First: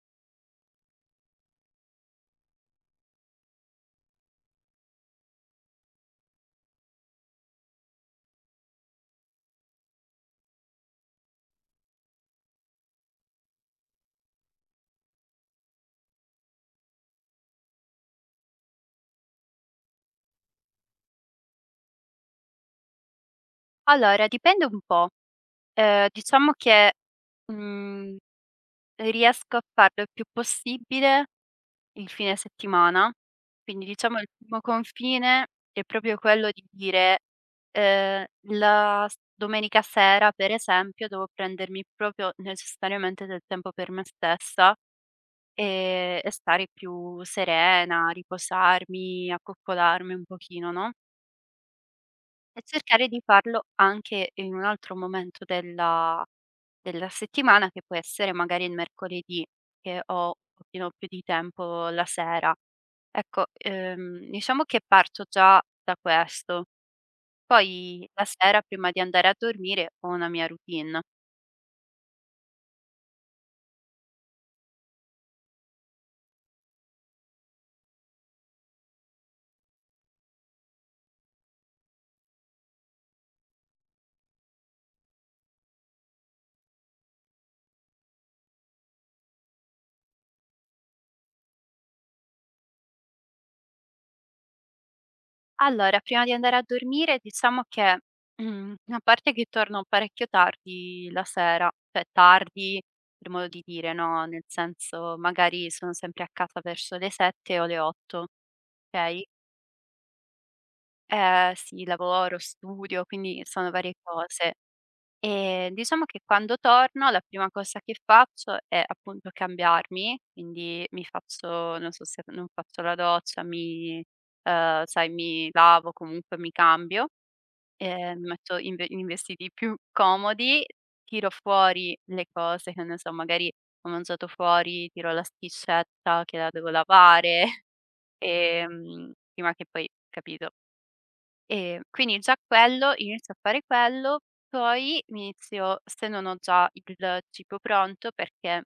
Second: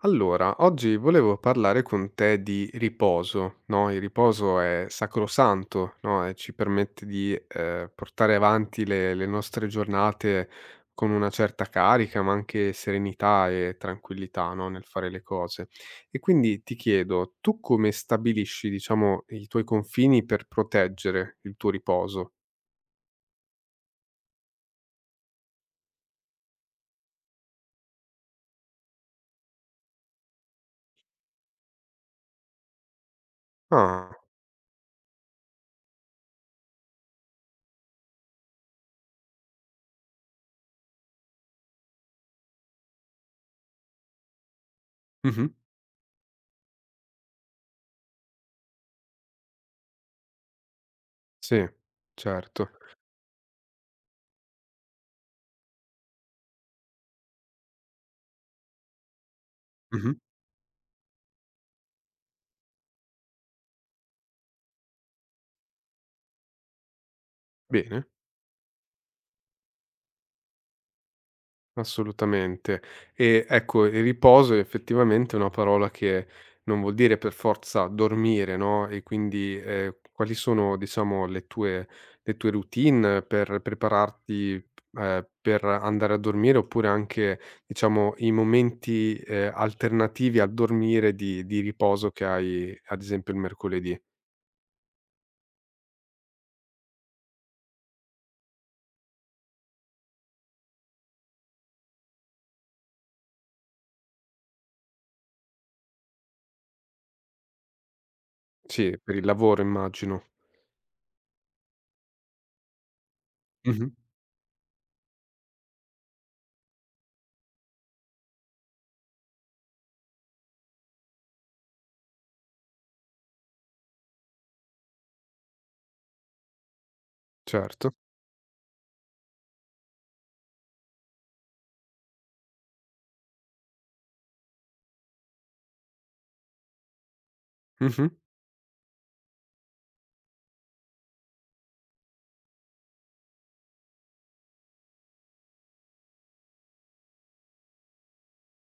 Allora, oggi volevo parlare con te di riposo, no? Il riposo è sacrosanto, no? E ci permette di portare avanti le nostre giornate con una certa carica, ma anche serenità e tranquillità, no? Nel fare le cose. E quindi ti chiedo, tu come stabilisci, diciamo, i tuoi confini per proteggere il tuo riposo? Allora, dipende un po'. Diciamo che, mhmm, riesco a farlo il più possibile il fine settimana, quindi Ah, diciamo il primo confine è proprio quello di dire, ehm, la s domenica sera per esempio devo prendermi proprio necessariamente del tempo per me stessa, mhm, e stare più serena, riposarmi, accoccolarmi un pochino, no? sì, E certo. cercare di farlo anche in un altro momento della settimana, che può essere magari il mercoledì, che Mhm. ho un pochino più di tempo la sera. Ecco, diciamo che parto già da questo. Bene. Poi la sera prima di andare a dormire ho una mia routine. Assolutamente. E ecco, il riposo effettivamente è effettivamente una parola che non vuol dire per forza dormire, no, e quindi, quali sono diciamo le tue routine per prepararti, per andare a dormire oppure anche diciamo i momenti, alternativi al dormire di riposo che hai ad esempio il mercoledì? Allora, prima di andare a dormire diciamo che, a parte che torno parecchio tardi la sera, cioè tardi per modo di dire, no, nel senso magari sono sempre a casa verso le 7 o le 8. Sì, per il Okay, lavoro immagino. Sì, lavoro, studio, quindi sono Mh-mh. varie cose. Diciamo che quando torno la prima cosa che faccio è appunto cambiarmi, quindi mi faccio non so se non faccio la doccia, mi sai, mi lavo, comunque mi cambio. Certo. Mi metto in vestiti più comodi, tiro fuori le cose che ne so, magari ho mangiato fuori, tiro la schiscetta che la devo lavare, Mh-mh. Prima che poi capito? Quindi già quello inizio a fare quello, poi mi inizio se non ho già il cibo pronto, perché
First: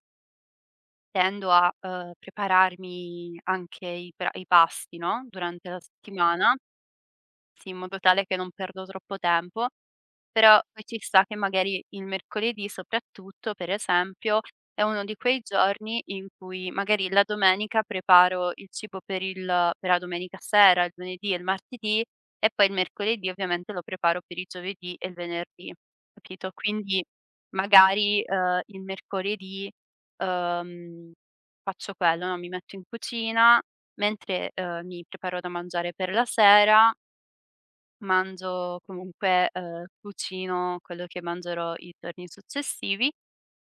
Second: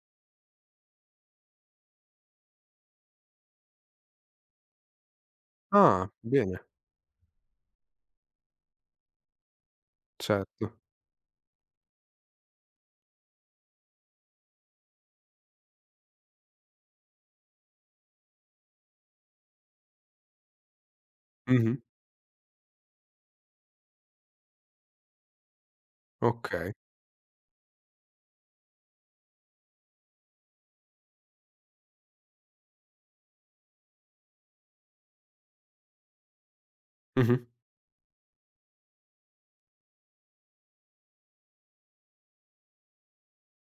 tendo a, prepararmi anche i pasti, no, durante la Ah, settimana bene, sì, in modo tale che non perdo troppo tempo, però certo. poi ci sta che magari il mercoledì soprattutto, per esempio, è uno di quei giorni in cui magari la domenica preparo il cibo per il per la domenica sera, il lunedì e il Mh-mh. martedì e poi il mercoledì ovviamente lo preparo per il giovedì e il venerdì, capito? Okay. Quindi magari, il mercoledì, ehm, faccio quello, no, mi metto in cucina mentre, mi preparo da mangiare per la sera. Mh-mh. Mangio comunque cucino quello che mangerò i giorni successivi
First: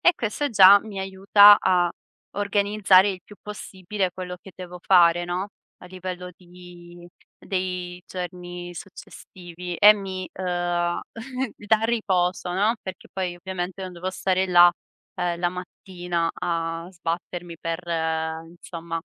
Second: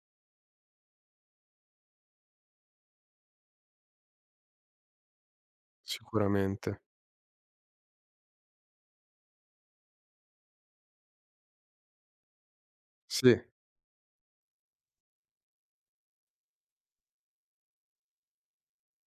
e questo già mi aiuta a organizzare il più possibile quello che devo fare, no, a livello Sicuramente. di dei giorni successivi e mi, dà riposo, no, perché poi Sì, ovviamente non devo stare là, la mattina a sbattermi per, insomma,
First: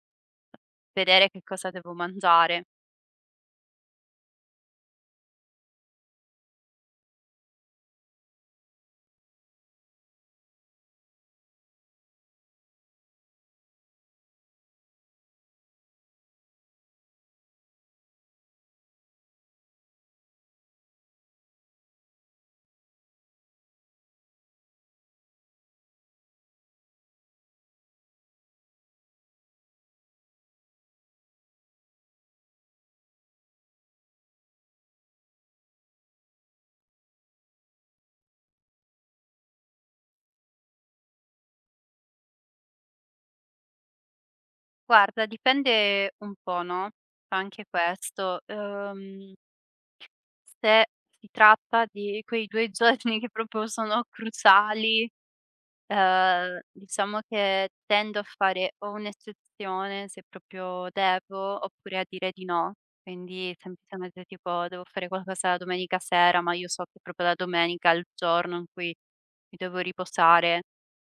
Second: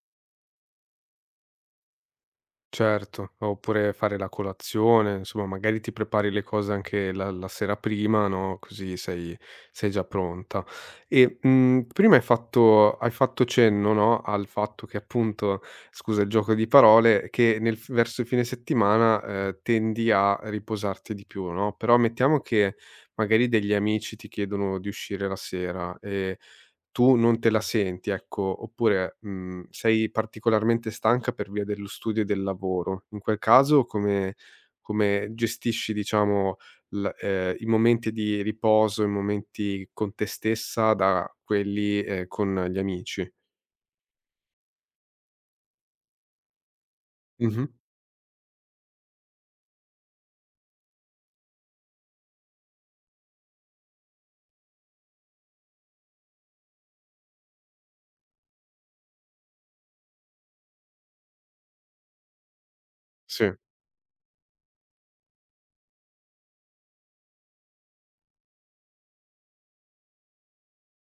vedere che cosa devo mangiare. certo. Oppure fare la colazione, insomma, magari ti prepari le cose anche la sera prima, no, così sei già pronta. E, prima hai fatto cenno, no, al fatto che appunto, scusa il gioco di parole, che nel f verso il fine settimana, tendi a riposarti di più, no, però mettiamo che magari degli amici ti chiedono di uscire la sera e tu non te la senti, ecco, oppure, mhmm, sei particolarmente stanca per via dello studio e del lavoro. In quel caso come gestisci diciamo l i momenti di riposo, i momenti con te stessa da quelli, con gli amici? Guarda, dipende un po', no, fa anche Mh-mh. questo. Se si tratta di quei 2 giorni che proprio sono cruciali, diciamo che tendo a fare o un'eccezione se proprio devo, oppure a dire di no. Sì. Quindi semplicemente tipo: "Devo fare qualcosa la domenica sera", ma io so che proprio la domenica è il giorno in cui mi devo riposare.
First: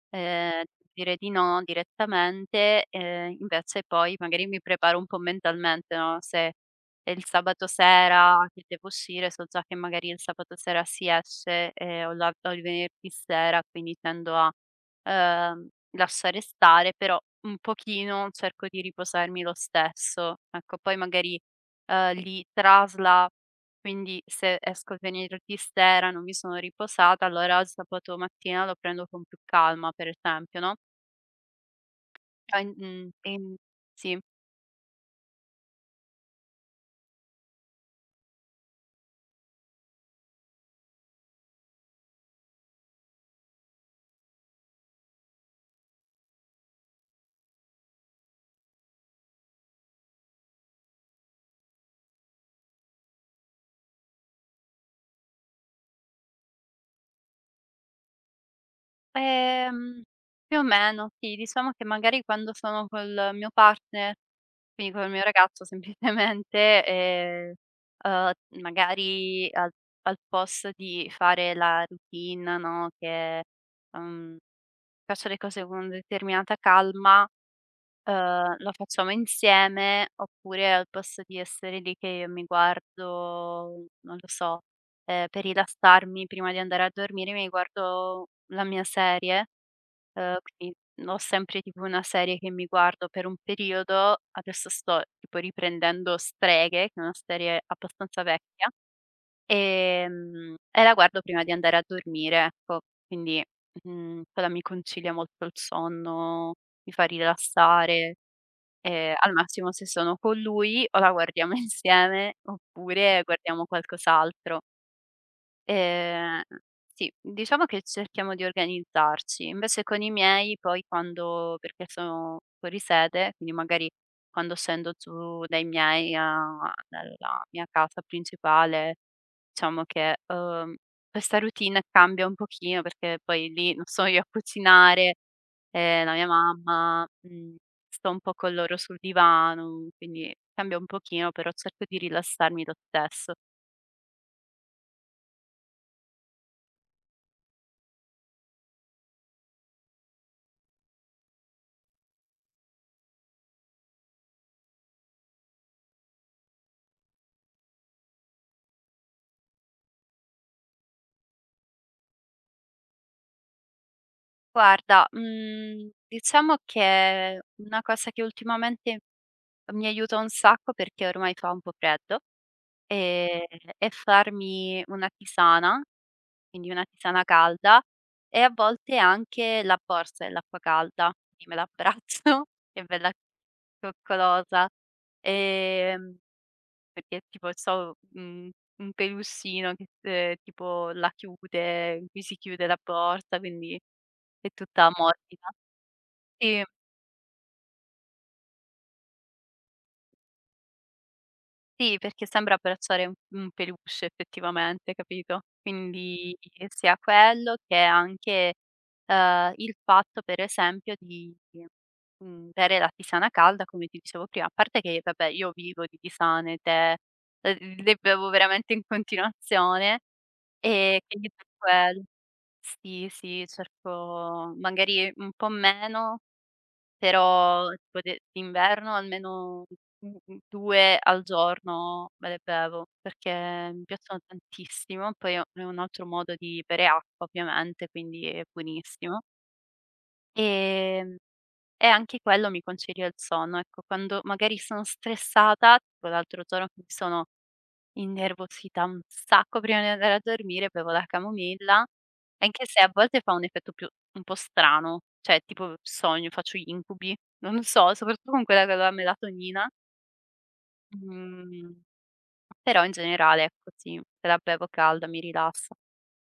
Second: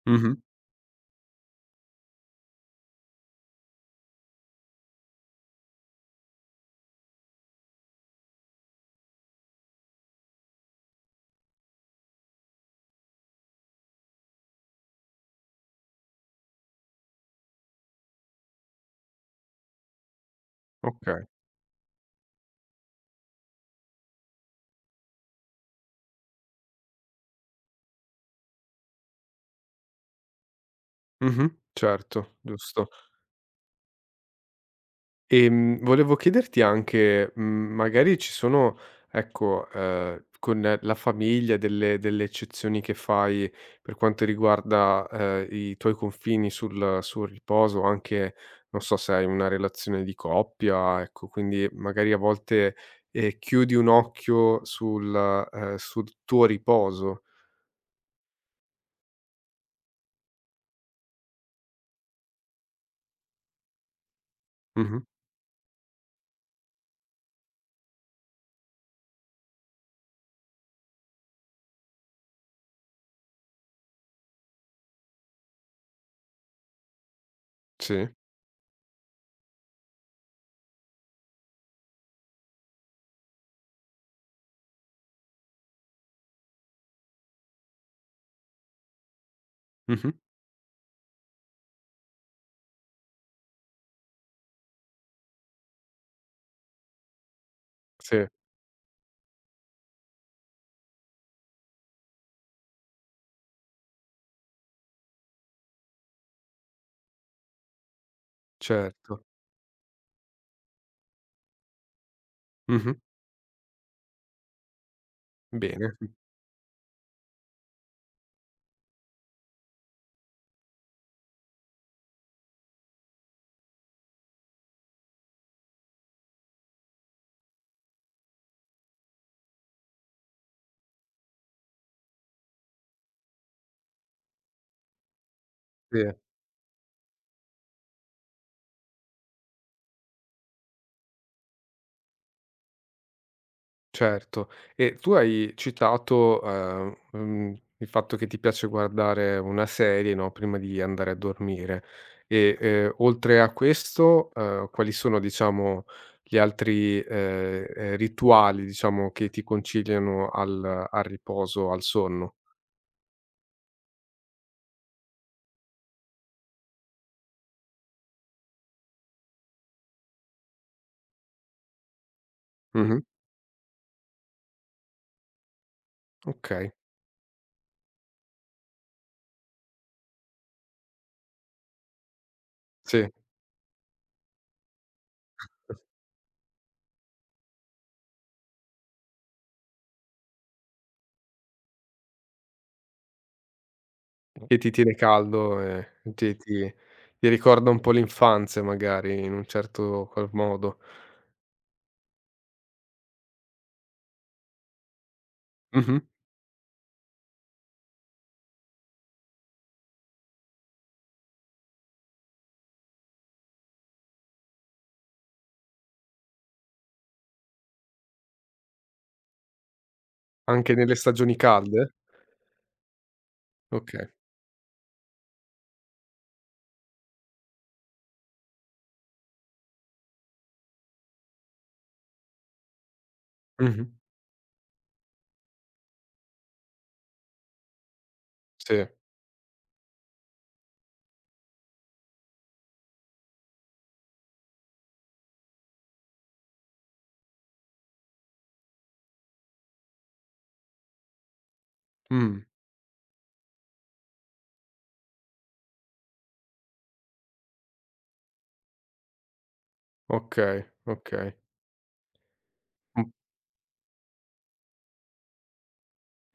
Mh-mh. Ehm, Dire di no direttamente, invece poi magari mi preparo un po' mentalmente, no, se è il sabato sera che devo uscire, so già che magari il sabato sera si esce, o il venerdì sera, quindi tendo a, lasciare stare, però un pochino cerco di riposarmi lo stesso. Ecco, poi Okay. magari, li trasla quindi se esco il venerdì sera, non mi sono riposata, allora il sabato mattina lo prendo con più calma, per esempio, no. Mh-mh. Certo, Eh. cioè, giusto. mhmm, ehm, sì. Volevo chiederti anche, mhmm, magari ci sono, ecco, con la famiglia delle eccezioni che fai per quanto riguarda, i tuoi confini sul riposo, anche, non so se hai una relazione di coppia, ecco, quindi magari a volte, chiudi un occhio sul sul tuo riposo. Ehm, Più o meno sì, diciamo che magari quando sono col mio partner, quindi Mh-mh. col mio ragazzo semplicemente, uhm, magari al posto di fare la routine, no, che, uhm, faccio le cose con determinata calma. Sì. Lo facciamo insieme oppure al posto di essere lì che io mi guardo, non lo so, per rilassarmi prima di andare a dormire mi guardo la mia serie, Mh-mh. Quindi ho sempre tipo una serie che mi guardo per un periodo, adesso sto tipo riprendendo Streghe, che è una serie Sì, abbastanza vecchia, e la guardo prima di andare a dormire, ecco. Quindi, quella mi concilia molto il sonno, mi fa rilassare. Certo. Al massimo se sono con lui o la guardiamo insieme Mh-mh. oppure guardiamo qualcos'altro. Bene. Ehm, sì, diciamo che cerchiamo di organizzarci. Invece con i miei poi quando perché sono fuori sede, quindi magari quando scendo giù dai miei a nella mia casa principale, diciamo che, questa routine cambia un pochino perché poi lì non sono io a cucinare, è Sì. la mia mamma, mhmm, sto un po' con loro sul divano, quindi cambia un pochino, però cerco di rilassarmi lo stesso. Certo. E tu hai citato, mhmm, il fatto che ti piace guardare una serie, no, prima di andare a dormire e, oltre a questo, quali sono diciamo gli altri, rituali diciamo che ti conciliano al riposo, al sonno? Guarda, diciamo che una cosa che ultimamente mi aiuta un sacco, perché ormai fa un po' freddo, Mh-mh. ehm, è farmi una tisana, quindi Okay. una tisana calda e a volte anche la borsa dell'acqua calda, quindi me la abbraccio, che è Sì. bella coccolosa, ehm, perché tipo c'ho, un peluscino che, tipo la chiude in cui si chiude la borsa, quindi è Che ti tutta tiene morbida. caldo e ti Sì. ti ti ricorda un po' l'infanzia magari in un certo qual modo. Sì, perché sembra abbracciare un peluche effettivamente, capito, Mh-mh. quindi sia quello che anche, il fatto per esempio di, bere la tisana calda come ti dicevo prima, a parte che vabbè io vivo di tisane, tè, le bevo veramente in continuazione Anche nelle e quindi stagioni per calde? quello sì, sì Okay. cerco magari un po' meno però tipo de d'inverno almeno, 2 al giorno me le bevo, perché Mh-mh. mi piacciono tantissimo. Poi è un altro modo di bere acqua ovviamente, quindi è Sì. buonissimo. Ehm, e anche quello mi concedia il sonno. Ecco, quando magari sono stressata, tipo l'altro giorno che mi sono innervosita un sacco prima di andare a dormire, bevo la camomilla, Mh. anche se a volte fa un effetto più un po' strano, cioè tipo sogno, faccio gli incubi, non so, soprattutto con quella con la melatonina, Okay, okay. mhmm, però in Mh. generale ecco sì, se la bevo calda mi rilassa.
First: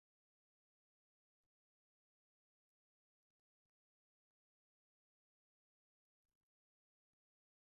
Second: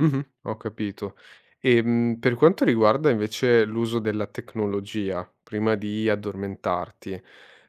Mh-mh, ho capito. Per quanto riguarda invece l'uso della tecnologia, prima di addormentarti,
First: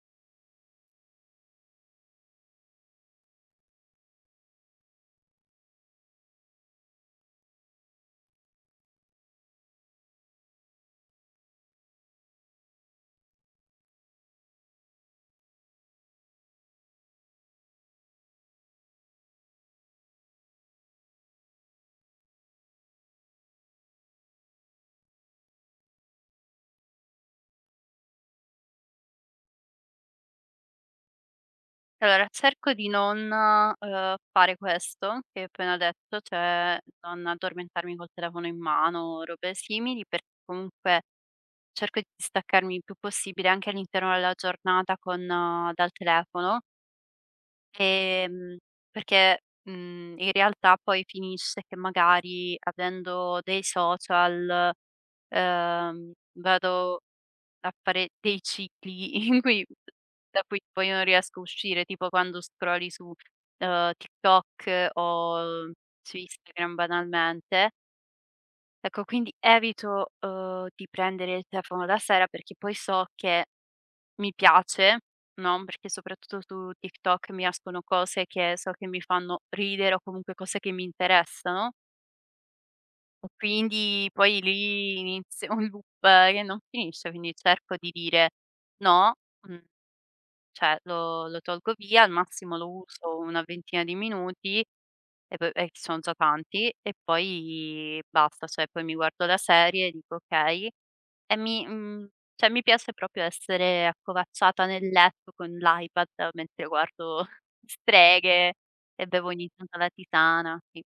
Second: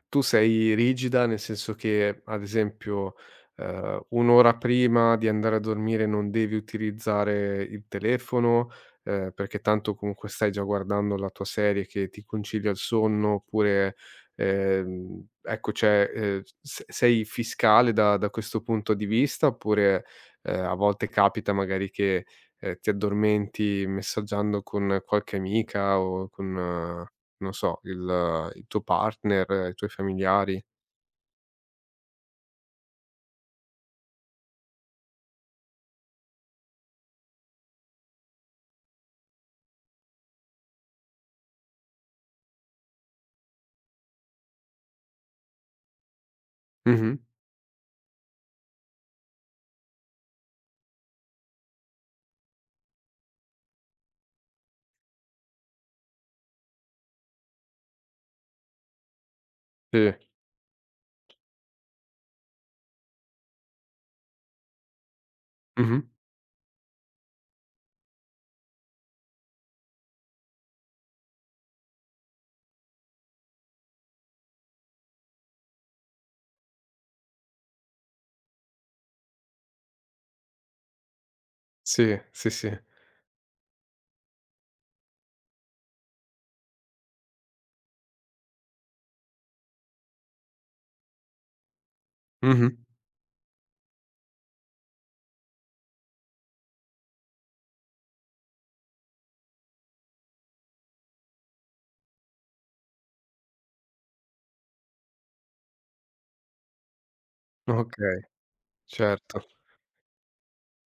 tu sei rigida, nel senso che, ad esempio, 1 ora prima di andare a dormire non devi utilizzare il telefono, perché tanto comunque stai già guardando la tua serie che ti concilia il sonno, oppure, ecco, cioè, s sei fiscale da questo punto di vista, oppure a volte capita magari che, ti addormenti messaggiando con qualche amica o con, non so, il tuo partner, i tuoi familiari. Allora cerco di non, fare questo che hai appena detto, cioè non addormentarmi col telefono in mano o robe simili, perché comunque cerco di staccarmi il più possibile anche all'interno della giornata con dal telefono, Mh-mh. ehm, perché, in realtà poi finisce che magari avendo dei social, ehm, vado a fare dei cicli in cui Sì. da cui poi non riesco a uscire, tipo quando scrolli su, TikTok o Mh-mh. su Instagram banalmente. Ecco, quindi evito, di prendere il telefono la sera perché poi so che mi piace, no, perché soprattutto su TikTok mi escono cose che so che mi fanno ridere o comunque cose che mi interessano, Sì, sì, sì. e quindi poi lì inizia un loop che non finisce, quindi cerco di dire: "No", mhmm, cioè lo tolgo via, al massimo lo Mh-mh. uso una ventina di minuti e poi son già tanti, e poi basta, cioè poi mi guardo la serie e dico: "Okay" e cioè mi piace proprio essere accovacciata nel letto con l'iPad mentre guardo Okay, streghe e bevo certo. ogni tanto la tisana. Sì,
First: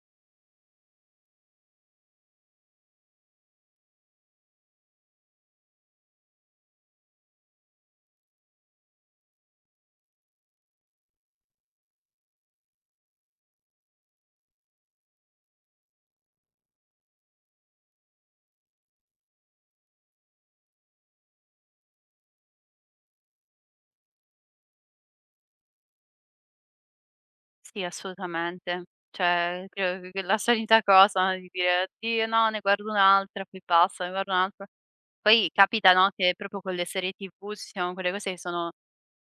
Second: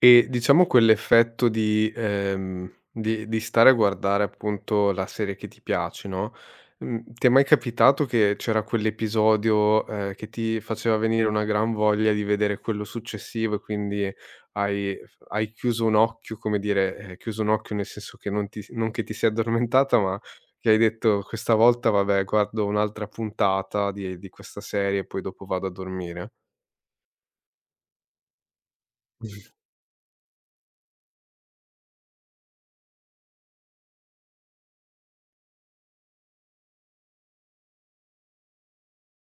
E diciamo quell'effetto di di stare a guardare appunto la serie che ti piace, no, mhmm, ti è mai capitato che c'era quell'episodio, che ti faceva venire una gran voglia di vedere quello successivo e quindi hai chiuso un occhio, come dire, chiuso un occhio nel senso che non che ti sei addormentata, ma che hai detto: "Questa volta vabbè guardo un'altra puntata di questa serie e poi dopo vado a dormire." sì assolutamente. Cioè credo che la solita cosa di dire: "Oddio no, ne guardo un'altra, poi passa, ne guardo un'altra". Poi capita, no, che proprio con le serie TV ci siano quelle cose che sono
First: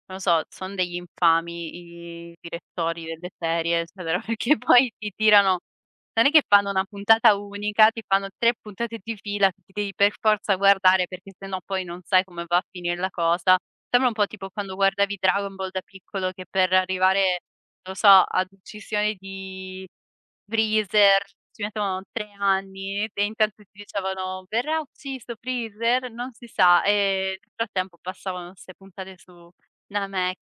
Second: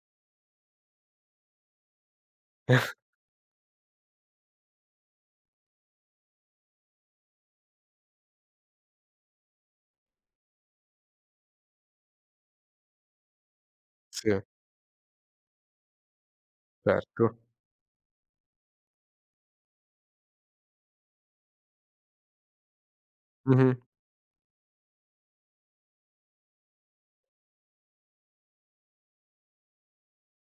non lo so, son degli infami i direttori delle serie, eccetera, perché poi ti tirano non è che fanno una puntata unica, ti fanno 3 puntate di fila che ti devi per forza guardare, perché se no poi non sai come va a finire la cosa. Sembra un po' Sì, tipo quando guardavi Dragon Ball da piccolo che per certo. arrivare, non lo so, ad uccisione di Freezer ci mettono 3 anni e intanto Mh-mh. ti dicevano: "Verrà ucciso Freezer?" Non si sa, e nel frattempo passavano 'ste puntate su 'na Mac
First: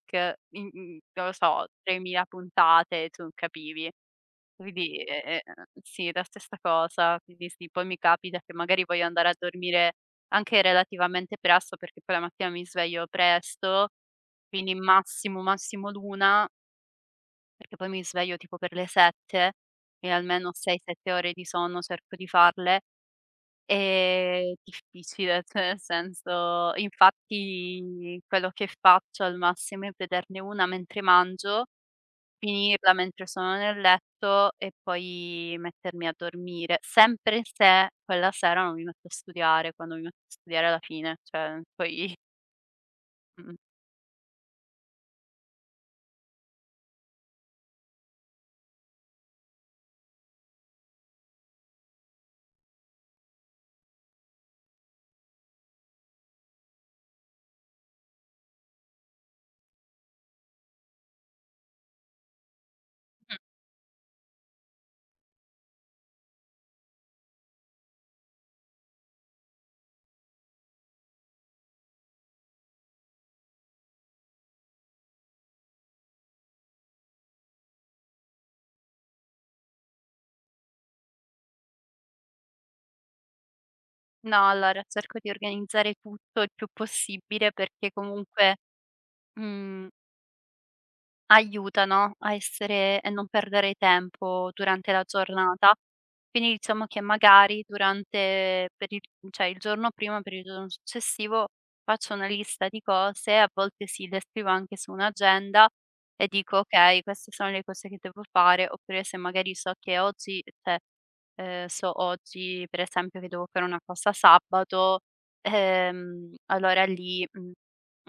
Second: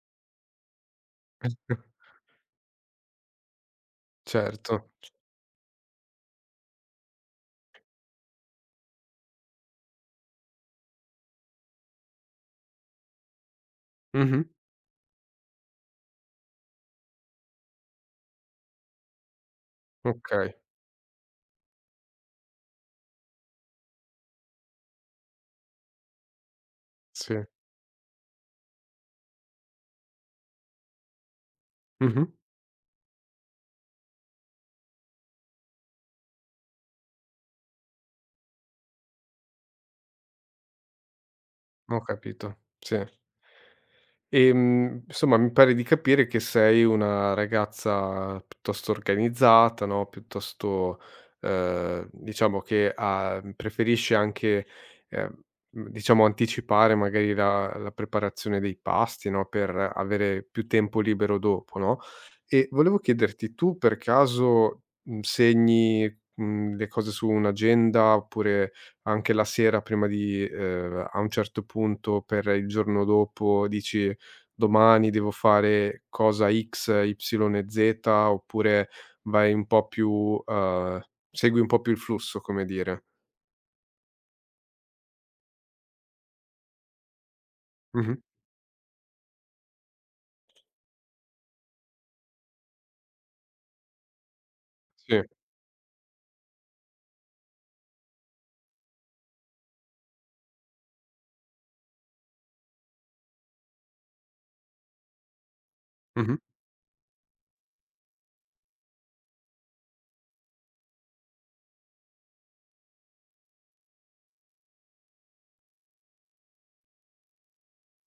in non lo so, 3000 puntate, tu non capivi. Certo. Quindi, sì, la stessa cosa. Quindi sì, poi mi capita che magari voglio andare a dormire anche relativamente presto, perché poi la mattina mi sveglio presto, Mh-mh. quindi massimo, massimo l'1, perché poi mi sveglio tipo per le 7 e almeno Okay, 6, 7 ore di sonno cerco di farle. Difficile, cioè nel senso sì. infatti quello che faccio al massimo è vederne una mentre mangio, Mh-mh. finirla mentre sono nel letto e poi mettermi a dormire, sempre se quella sera non mi metto a studiare, quando mi metto a studiare alla fine, cioè Ho poi capito, sì. mh, Insomma, mi pare di capire che sei una ragazza piuttosto organizzata, no, piuttosto, diciamo che ha preferisce anche, ehm, mhmm, diciamo anticipare magari la preparazione dei pasti, no, per avere più tempo libero dopo, no? E volevo mh. chiederti: tu per caso, mhmm, segni, mhmm, le cose su un'agenda, oppure anche la sera prima di a un certo punto per il giorno dopo dici: domani devo fare cosa X, Y e Z, oppure vai un po' più, segui un po' più il flusso, come dire. No, allora cerco di organizzare tutto il più possibile perché Mh-mh. comunque mhmm aiutano a essere e non perdere tempo durante la Sì. giornata. Quindi diciamo che magari durante per il cioè il giorno prima per il giorno successivo faccio una lista di cose, a volte sì, le scrivo anche su un'agenda e Mh-mh. dico: "Okay, queste sono le cose che devo fare", oppure se magari so che oggi cioè, so oggi per esempio che devo fare una cosa sabato, allora lì, mhmm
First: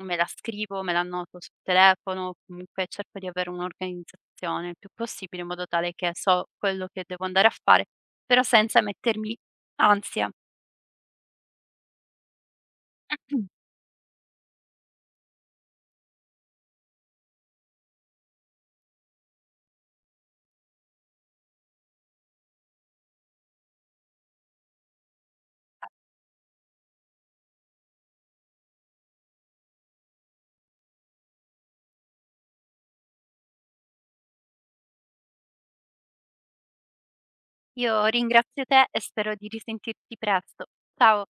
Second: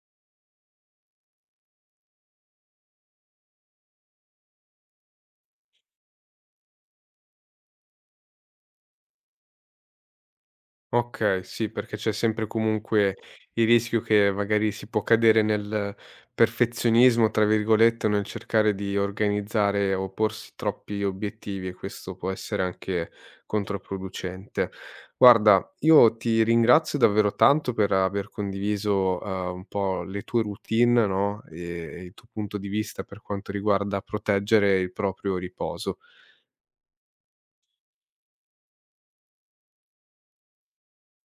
me la scrivo, me la annoto sul telefono, comunque cerco di avere un'organizzazione il più possibile in modo tale che so quello che devo andare a fare, però senza mettermi ansia. Okay, sì, perché c'è sempre comunque il rischio che magari si può cadere nel "perfezionismo", tra virgolette, o nel cercare di organizzare o porsi troppi obiettivi e questo può essere anche controproducente. Guarda, io ti ringrazio davvero tanto per aver condiviso, un po' le tue routine, no, e il tuo punto di vista per quanto riguarda proteggere il proprio riposo. Io ringrazio te e spero di risentirti presto. Ciao.